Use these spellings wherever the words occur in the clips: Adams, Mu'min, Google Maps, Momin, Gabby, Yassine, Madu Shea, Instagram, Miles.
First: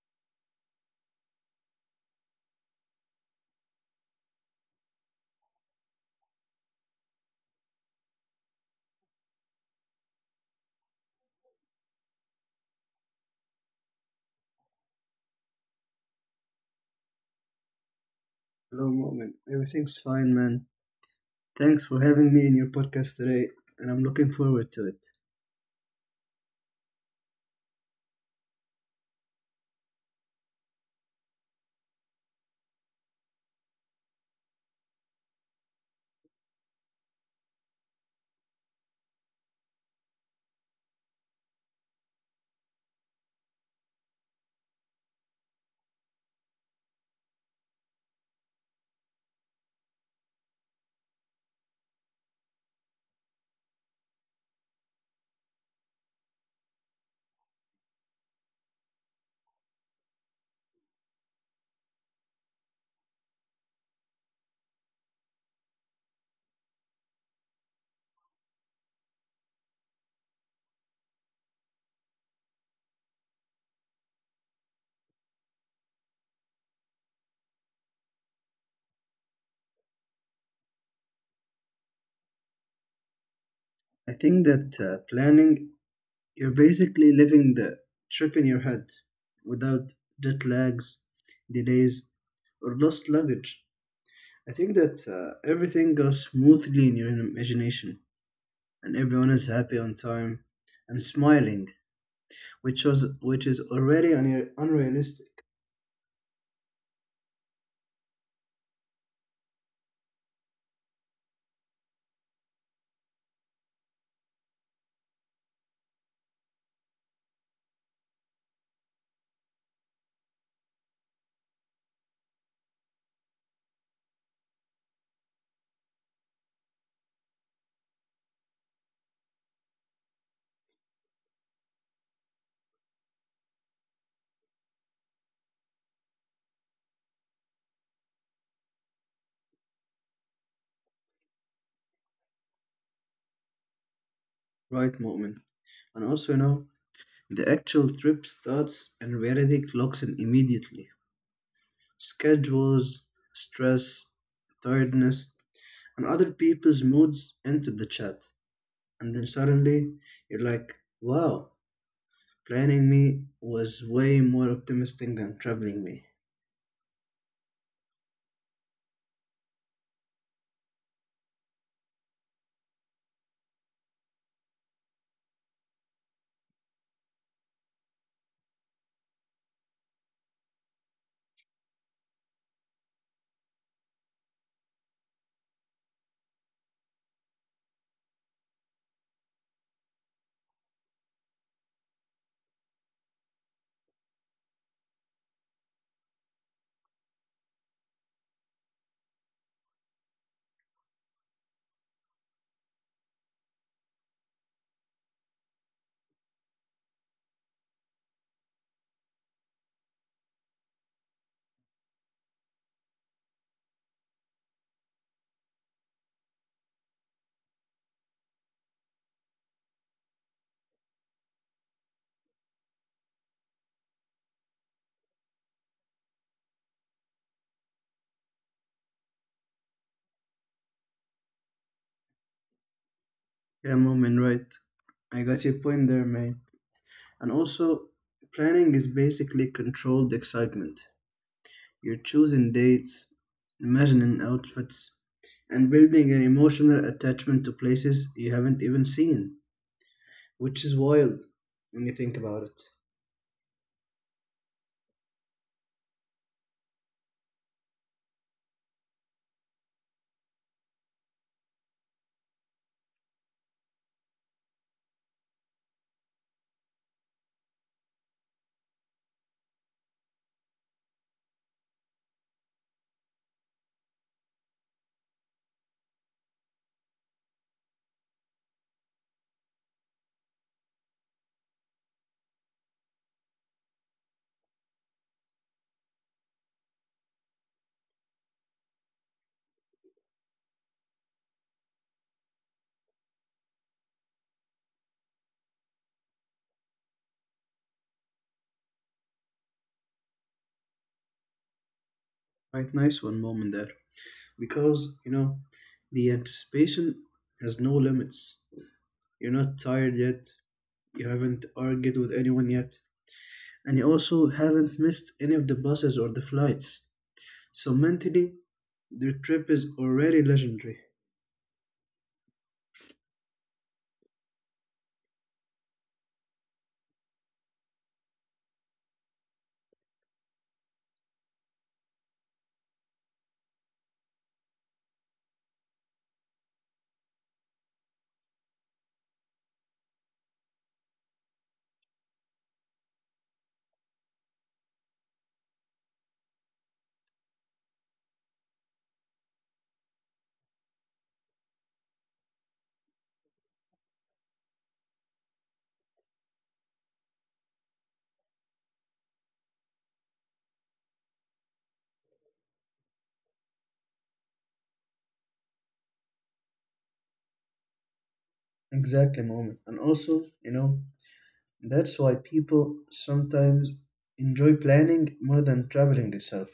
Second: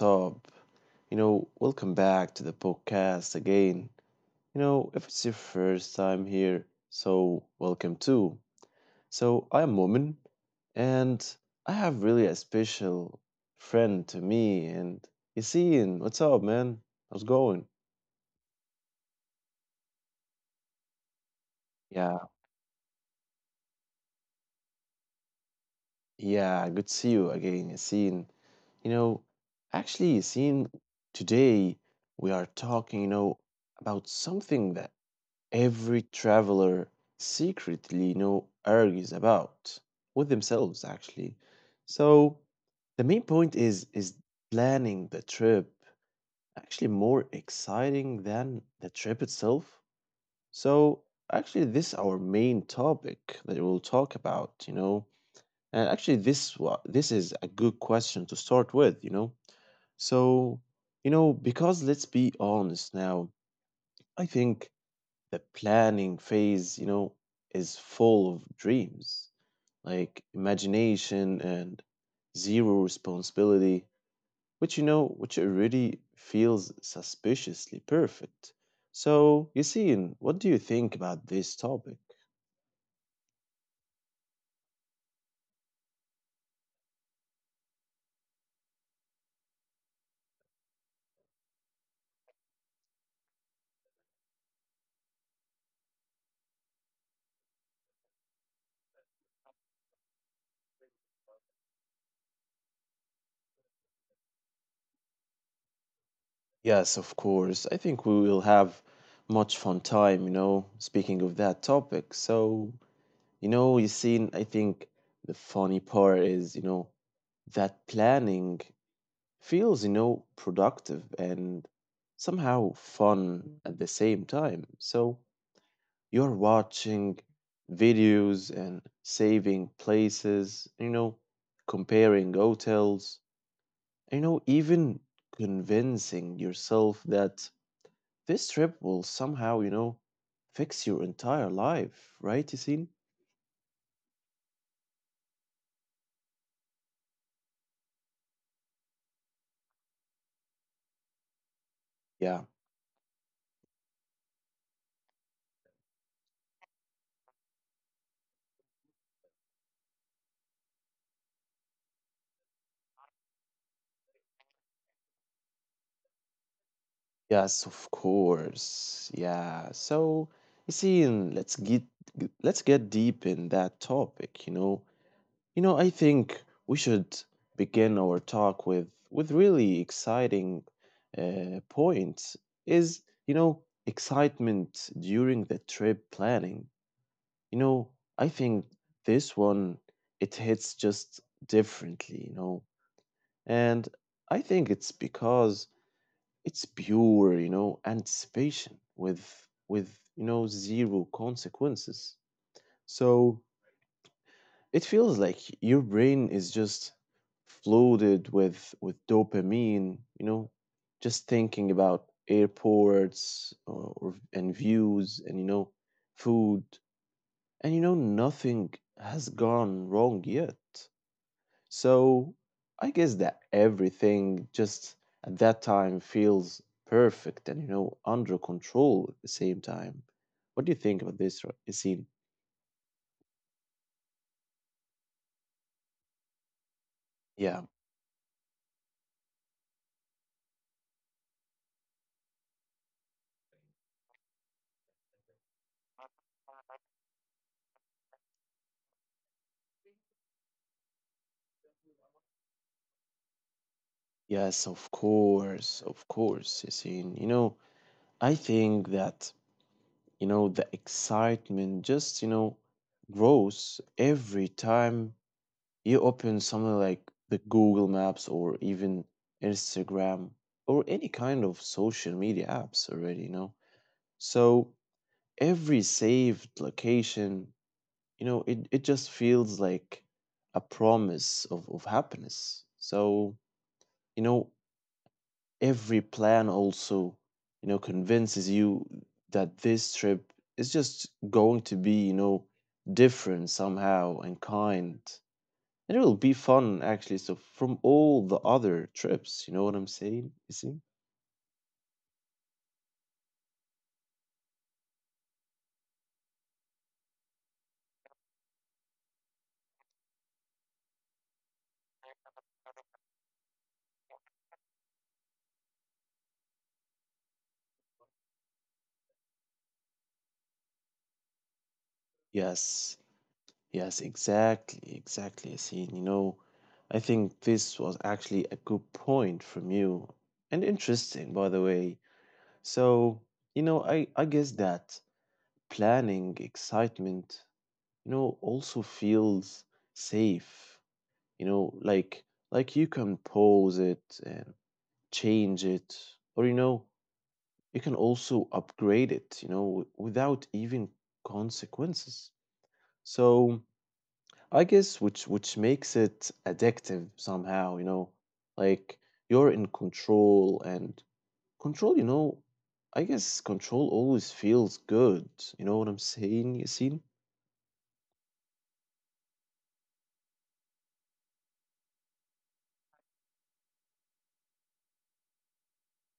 up? Welcome back to the podcast again. If it's your first time here, so welcome too. So, I'm Momin, and I have really a special friend to me. And Yassine, what's up, man? How's it going? Hello, Mu'min. Everything's fine, man. Thanks for having me Yeah, in your podcast today, and I'm looking forward to it. yeah, good to see you again, Yassine. You know, Actually, Yassine, today we are talking about something that every traveler secretly know argues about with themselves actually. So the main point is planning the trip actually more exciting than the trip itself? So actually this our main topic that we'll talk about. And actually this is a good question to start with. So, because let's be honest now. I think the planning phase is full of dreams, like imagination and zero responsibility, which already feels suspiciously perfect. So, Yassine, what do you think about this topic? I think that planning, you're basically living the trip in your head without jet lags, delays, or lost luggage. I think that everything goes smoothly in your imagination, and everyone is happy on time and smiling, which was which is already unrealistic, Yes, of course. I think we will have much fun time speaking of that topic. So, Yassine, I think the funny part is that planning feels productive and somehow fun at the same time. So you're watching videos and saving places comparing hotels even convincing yourself that this trip will somehow fix your entire life, right, Yassine? right, Mu'min? And also, the actual trip starts and reality clocks in immediately. Yeah. Schedules, stress, tiredness, and other people's moods enter the chat. And then suddenly you're like, wow, planning me was way more optimistic than traveling me. Yes, of course. Yeah. So you see, and let's get deep in that topic. I think we should begin our talk with really exciting point is excitement during the trip planning. You know, I think this one it hits just differently. And I think it's because it's pure anticipation with zero consequences. So it feels like your brain is just flooded with dopamine just thinking about airports or and views and food and nothing has gone wrong yet. So I guess that everything just at that time feels perfect and under control at the same time. What do you think about this, Yassine? Yeah, mom, and right. I got your point there, man. And also, Yeah, planning is basically controlled excitement. You're choosing dates, imagining outfits, and building an emotional attachment to places you haven't even seen, which is wild when you think about it. yes, of course, Yassine. I think that the excitement just grows every time you open something like the Google Maps or even Instagram or any kind of social media apps already. So every saved location it just feels like a promise of happiness. So, you know, every plan also convinces you that this trip is just going to be different somehow and kind. And it will be fun actually. So from all the other trips, you know what I'm saying? You see? Quite nice one moment there. Because the anticipation has no limits. You're not tired yet, you haven't argued with anyone yet, and you also haven't missed any of the buses or the flights. So mentally, the trip is already legendary. Yes. Yes, exactly, exactly, see. I think this was actually a good point from you, and interesting, by the way. So, I guess that planning, excitement also feels safe. Like you can pause it and change it, or you can also upgrade it without even consequences. So, I guess which makes it addictive somehow like you're in control and control I guess control always feels good. You know what I'm saying, Yasin? Exactly, moment. And also, that's why people sometimes enjoy planning more than traveling itself,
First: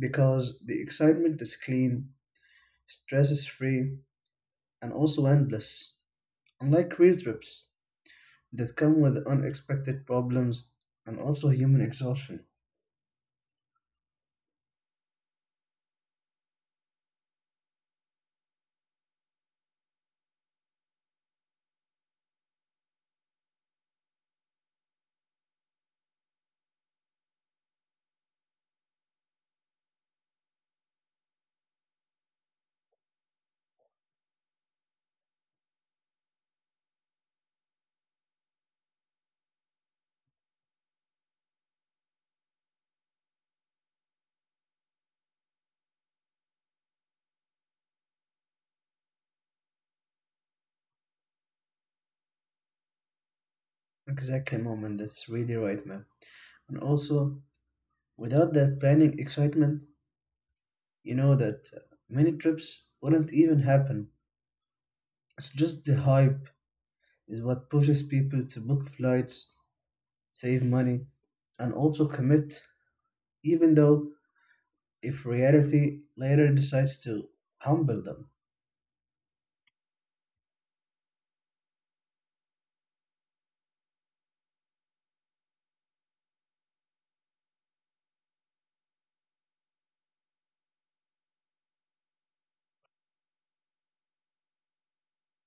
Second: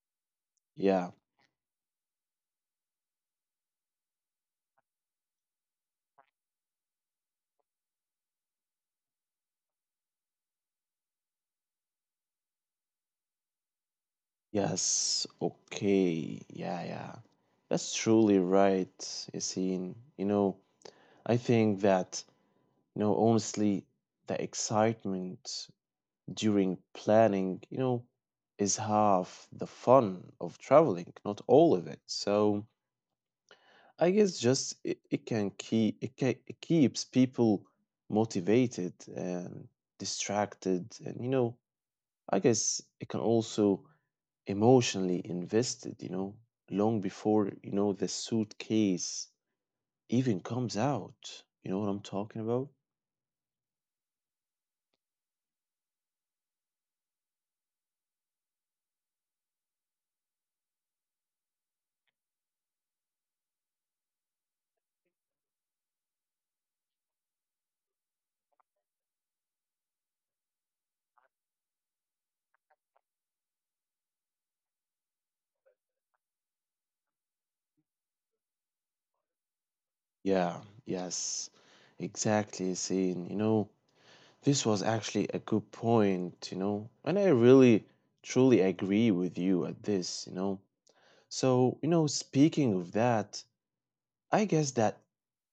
because the Yeah. excitement is clean, stress is free, and also endless. Unlike real trips that come with unexpected problems and also human exhaustion. Yes. Okay. Yeah, yeah. That's truly right, Yasin. I think that honestly, the excitement during planning is half the fun of traveling, not all of it. So I guess just it can keep it, can, it keeps people motivated and distracted, and I guess it can also emotionally invested long before you know the suitcase even comes out. You know what I'm talking about? Exactly, moment. That's really right, man. And also, without that planning excitement, you know that many trips wouldn't even happen. It's just the hype is what pushes people to book flights, save money, and also commit, even though if reality later decides to humble them. Yeah, yes, exactly. Saying, this was actually a good point and I really truly agree with you at this. So, speaking of that, I guess that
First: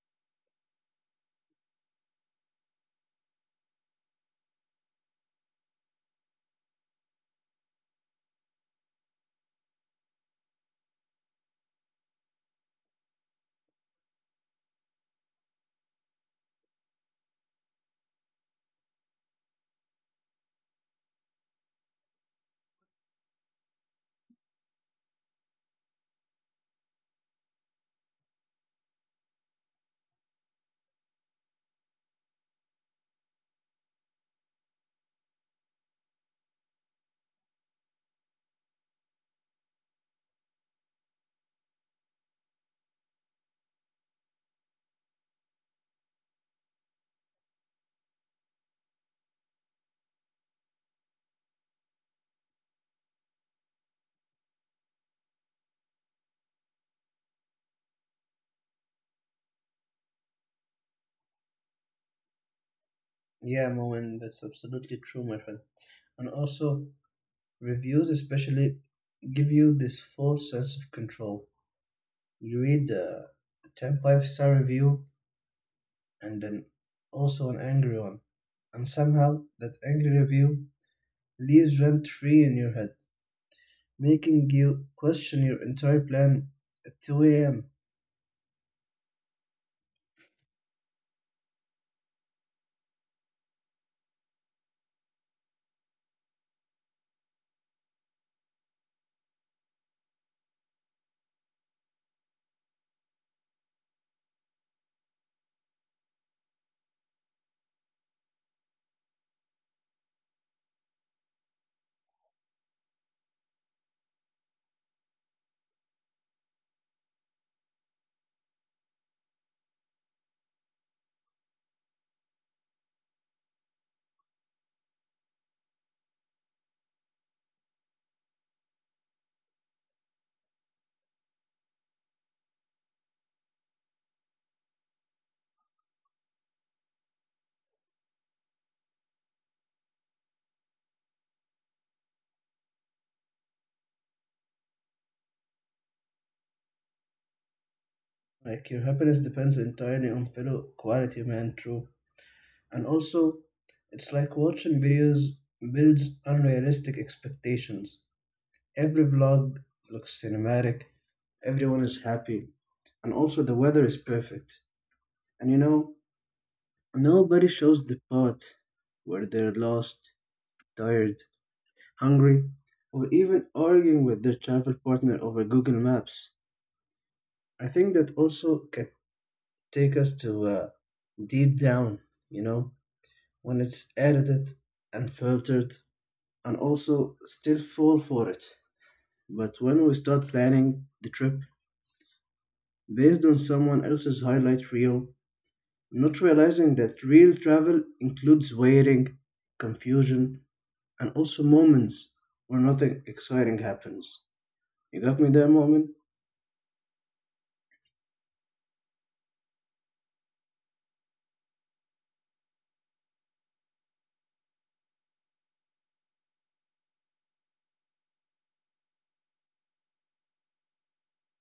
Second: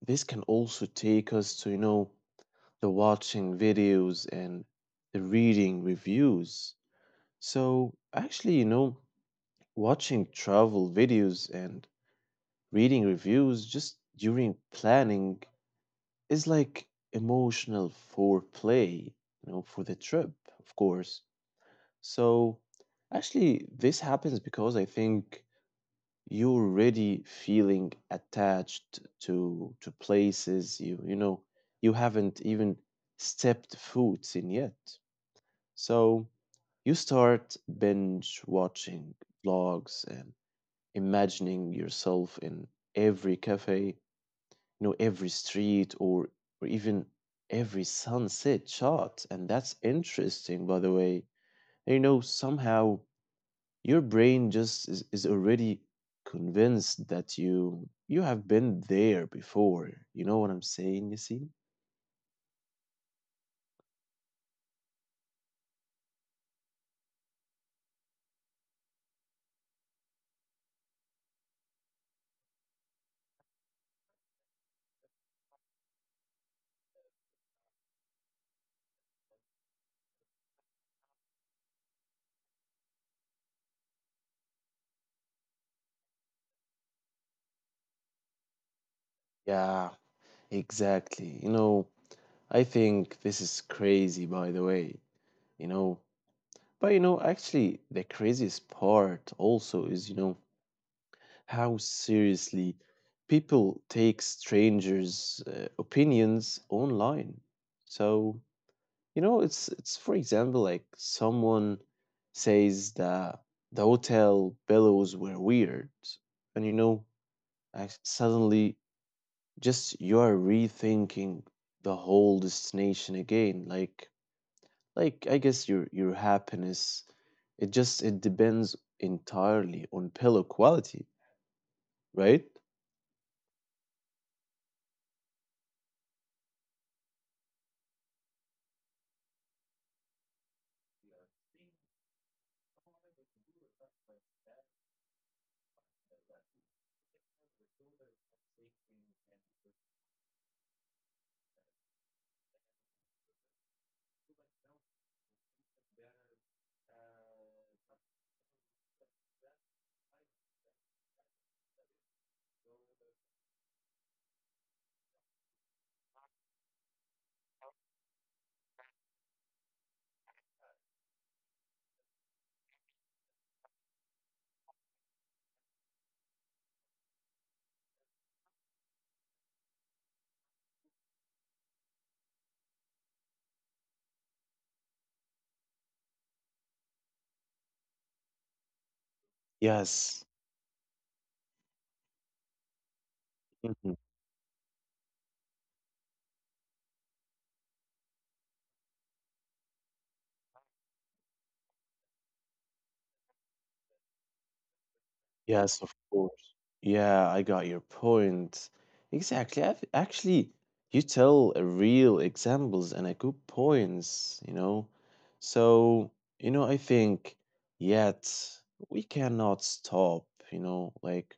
this can also take us to the watching videos and the reading reviews. So, actually watching travel videos and reading reviews just during planning is like emotional foreplay for the trip, of course. So actually, this happens because I think you're already feeling attached to places you you know you haven't even stepped foot in yet. So you start binge watching vlogs and imagining yourself in every cafe every street or even every sunset shot. And that's interesting, by the way. And, somehow your brain just is already convinced that you have been there before. You know what I'm saying, you see? Yeah, Moen, that's absolutely true, my friend. And also, reviews especially give you this false sense of control. You read a 10-star review and then also an angry one, and somehow that angry review leaves rent free in your head, making you question your entire plan at 2 a.m. Yeah, exactly. I think this is crazy by the way, you know. But actually the craziest part also is how seriously people take strangers' opinions online. So, it's for example like someone says that the hotel billows were weird, and suddenly just you are rethinking the whole destination again. Like I guess your happiness, it just it depends entirely on pillow quality, right? Like your happiness depends entirely on pillow quality, man. True, and also it's like watching videos builds unrealistic expectations. Every vlog looks cinematic. Everyone is happy, and also the weather is perfect. And you know, nobody shows the part where they're lost, tired, hungry, or even arguing with their travel partner over Google Maps. I think that also can take us to deep down, you know when it's edited and filtered and also still fall for it. But when we start Yes. planning the trip based on someone else's highlight reel, not realizing that real travel includes waiting, confusion, and also moments where nothing exciting happens. You got me there, moment, Yes, of course. Yeah, I got your point. Exactly. I've, actually, you tell a real examples and a good points. So, I think yet we cannot stop like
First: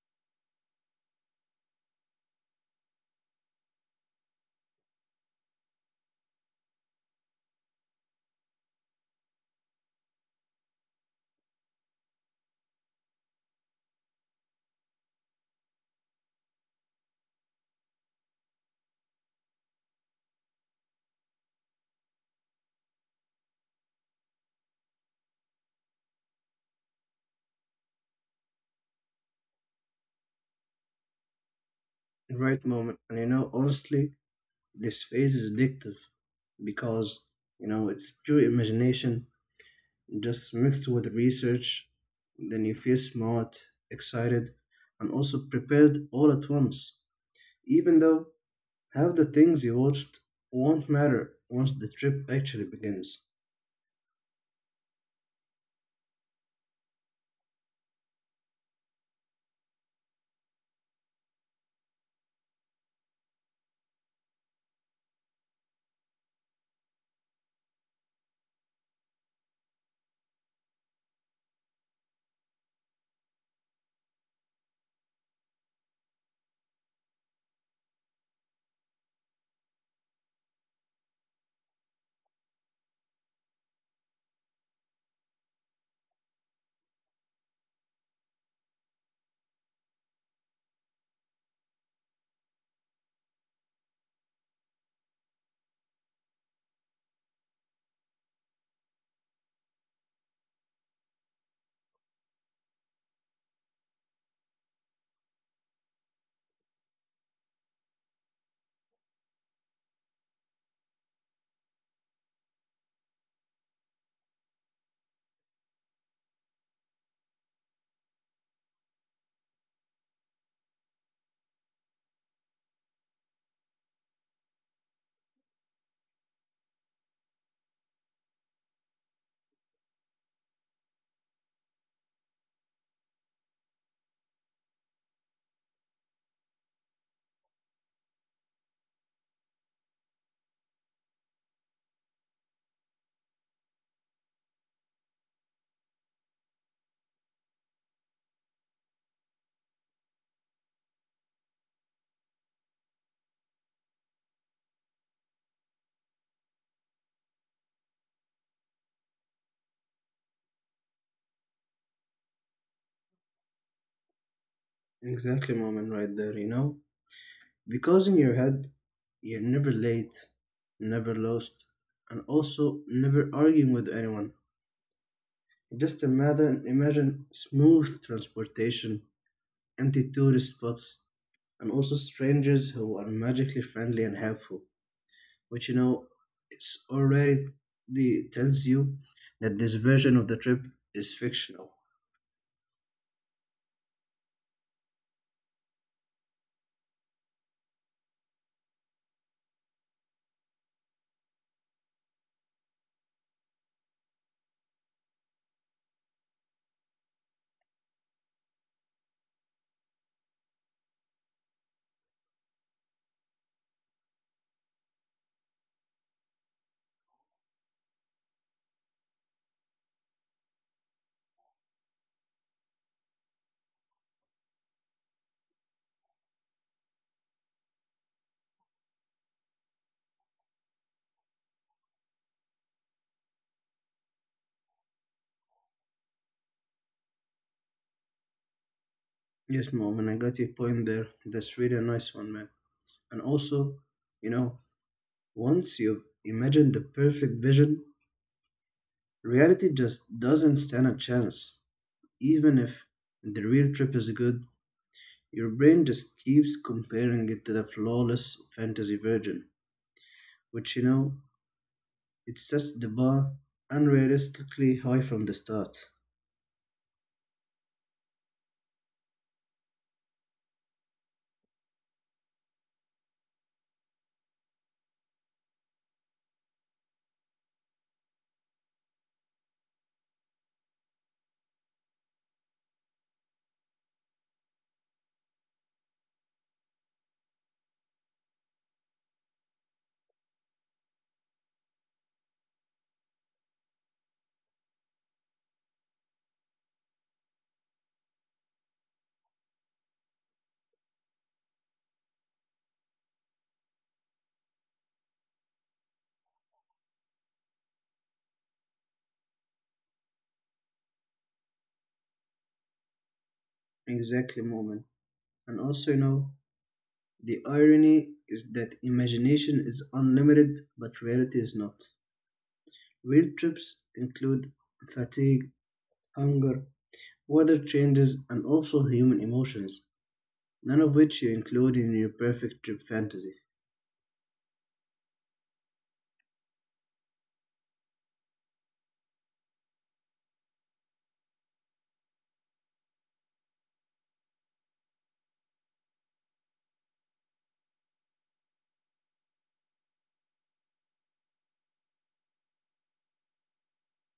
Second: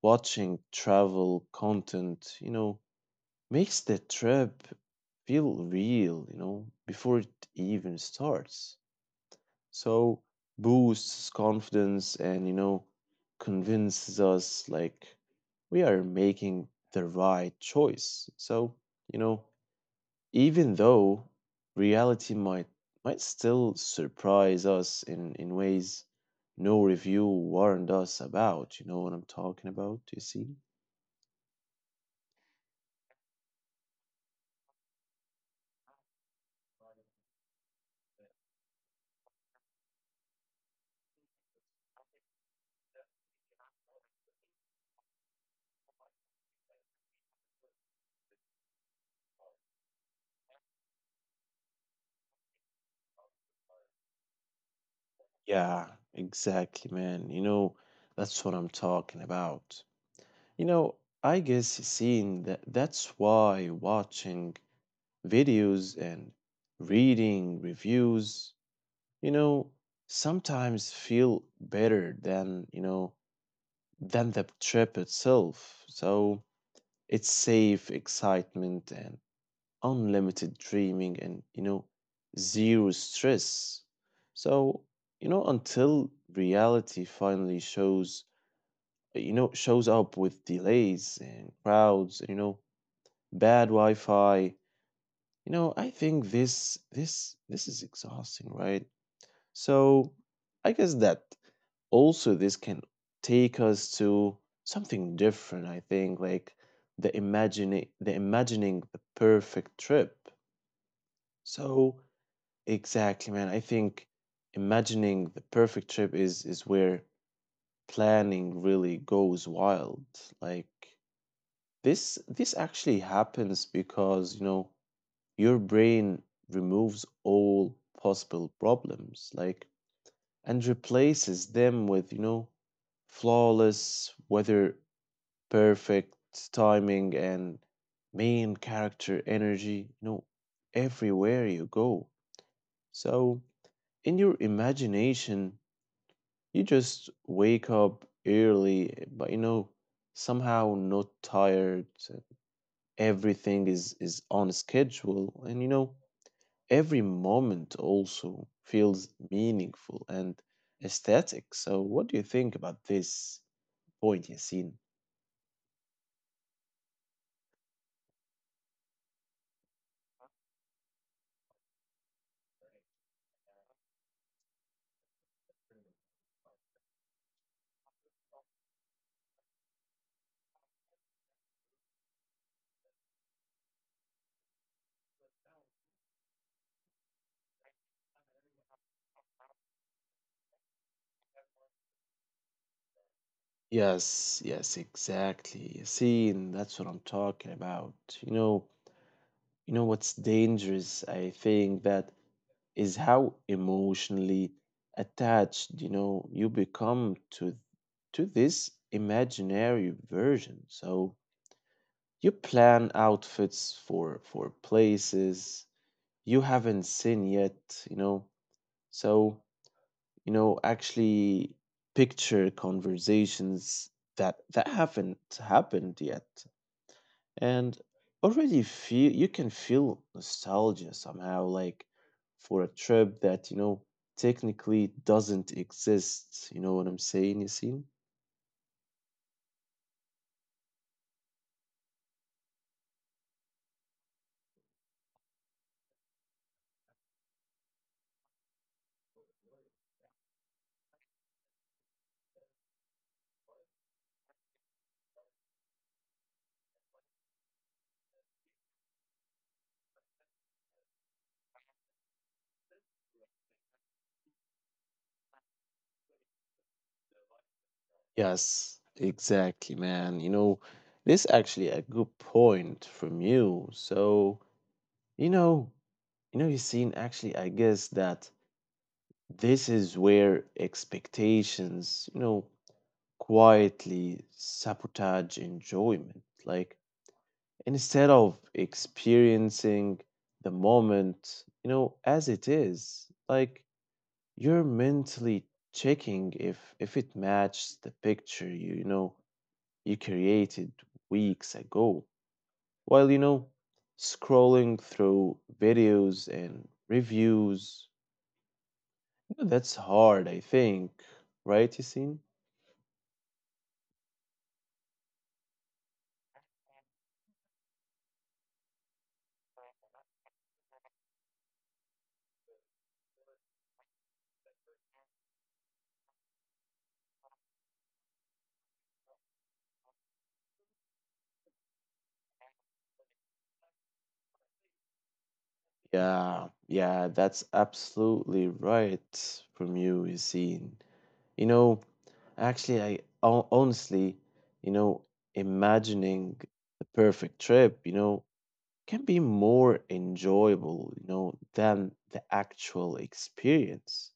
watching travel content makes the trip feel real before it even starts. So boosts confidence and convinces us like we are making the right choice. So you know even though reality might still surprise us in ways no review warned us about, you know what I'm talking about, you see? right moment, and honestly this phase is addictive because it's pure imagination just mixed with research, then you feel smart, excited, and also prepared all at once. Even though half the things you watched won't matter once the trip actually begins. Yeah, exactly, man. That's what I'm talking about, you know I guess you see, and that's why watching videos and reading reviews, you know, sometimes feel better than than the trip itself. So it's safe excitement and unlimited dreaming and zero stress. So, until reality finally shows shows up with delays and crowds bad Wi Fi. I think this is exhausting, right? So I guess that also this can take us to something different, I think, like the imagining the imagining the perfect trip. So exactly, man. I think imagining the perfect trip is where planning really goes wild. Like this actually happens because, your brain removes all possible problems, like, and replaces them with flawless weather, perfect timing, and main character energy everywhere you go. So, in your imagination, you just wake up early, but somehow not tired. Everything is on schedule, and every moment also feels meaningful and aesthetic. So, what do you think about this point, Yasin? Exactly, moment, right there, you know? Because in your head, you're never late, never lost, and also never arguing with anyone. Just imagine smooth transportation, empty tourist spots, and also strangers who are magically friendly and helpful, which it's already tells you that this version of the trip is fictional. Yes, yes, exactly. Yasin, that's what I'm talking about. You know, you know what's dangerous, I think, that is how emotionally attached you become to this imaginary version. So you plan outfits for places, you haven't seen yet, you know. So, actually picture conversations that haven't happened yet and already feel you can feel nostalgia somehow like for a trip that technically doesn't exist. You know what I'm saying, Yasin? Yes, mom, and I got your point there. That's really a nice one, man. And also, you know, once you've imagined the perfect vision, reality just doesn't stand a chance. Even if the real trip is good, your brain just keeps comparing it to the flawless fantasy version, which it sets the bar unrealistically high from the start. Yes, exactly, man. This actually a good point from you. So, you know, Yasin. Actually, I guess that this is where expectations quietly sabotage enjoyment. Like, instead of experiencing the moment as it is, like you're mentally checking if it matches the picture you, you know you created weeks ago. While, scrolling through videos and reviews that's hard, I think, right, Yasin? Exactly, moment. And also, the irony is that imagination is unlimited, but reality is not. Real trips include fatigue, hunger, weather changes, and also human emotions, none of which you include in your perfect trip fantasy. Yeah, yeah, that's absolutely right from you, Yassine. You know, actually, I honestly, you know, imagining the perfect trip can be more enjoyable than the actual experience.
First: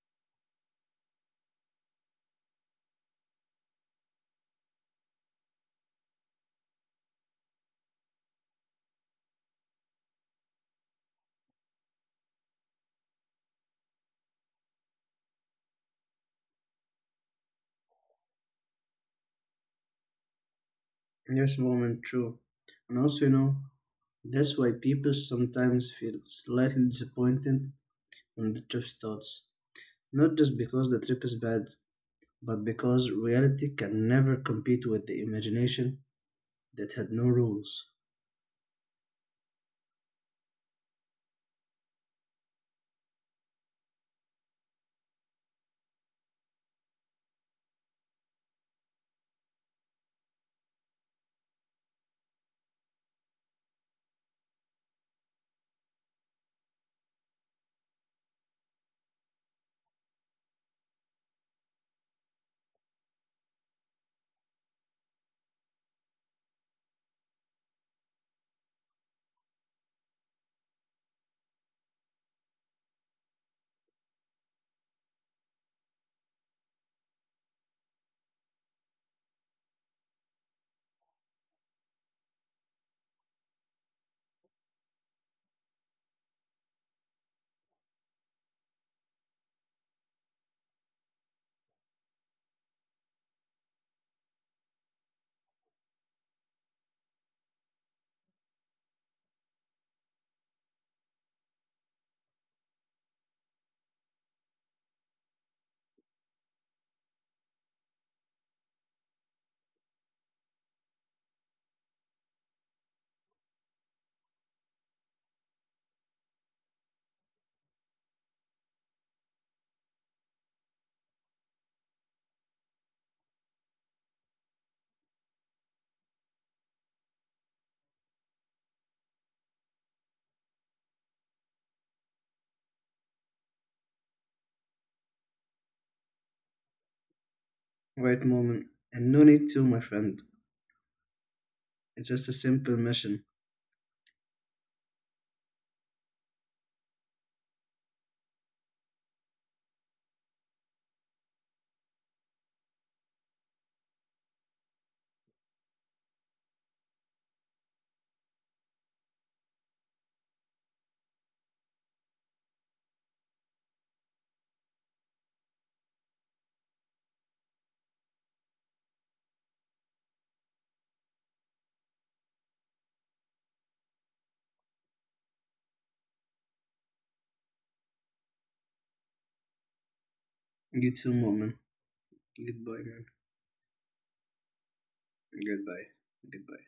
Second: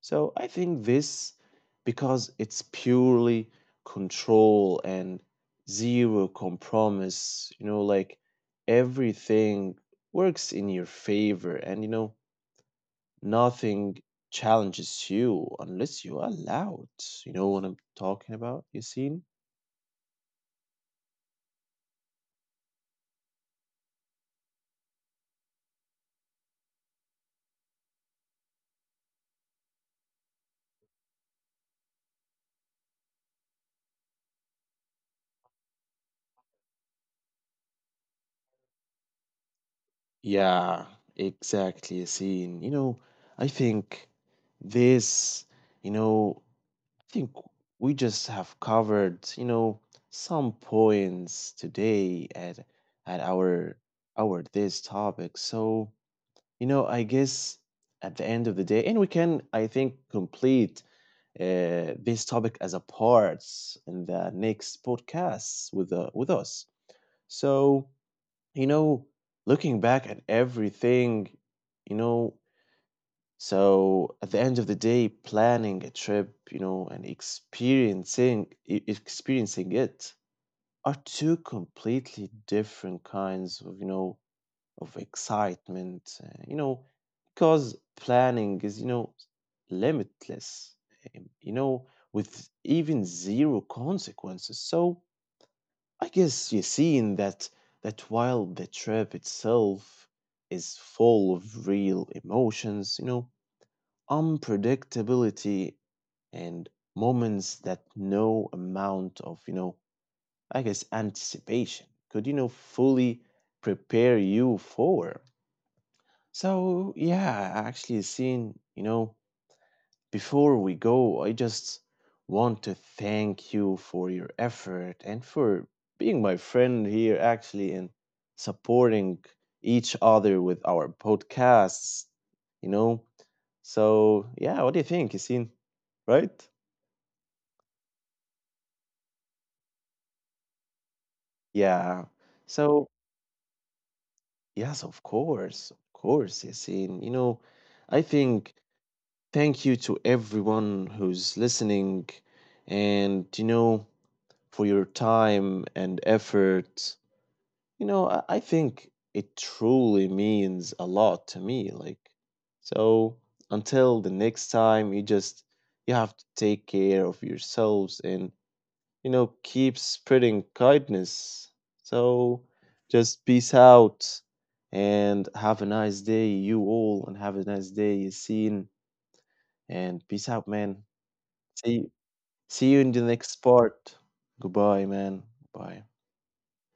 So I think this because it's purely control and zero compromise like everything works in your favor and nothing challenges you unless you allow it. You know what I'm talking about, Yassine? Yes, moment, true. And also, that's why people sometimes feel slightly disappointed when the trip starts, not just because the trip is bad, but because reality can never compete with the imagination that had no rules. Yeah, exactly, Yassine. I think this, you know, think we just have covered some points today at at our our this topic. So, I guess at the end of the day, and we can, I think, complete this topic as a parts in the next podcast with us. So, you know, looking back at everything, you know, so at the end of the day, planning a trip and experiencing it are two completely different kinds of of excitement. Because planning is limitless. um, You know, with even zero consequences. So I guess you're seeing that while the trip itself is full of real emotions, unpredictability and moments that no amount of I guess anticipation could fully prepare you for. So yeah, actually seen, you know before we go I just want to thank you for your effort and for being my friend here actually and supporting each other with our podcasts, you know So yeah, what do you think, Yasin? Right? Right, moment, and no need to, my friend. Yeah. It's just a simple So mission. yes, of course, Yasin. I think thank you to everyone who's listening, and for your time and effort. I think it truly means a lot to me. Like, so until the next time, you just you have to take care of yourselves and keep spreading kindness. So just peace out and have a nice day, you all, and have a nice day, seen, and peace out, man. You too, moment. See see you Goodbye, in the man. next part. Goodbye, man. Bye. Goodbye. Goodbye.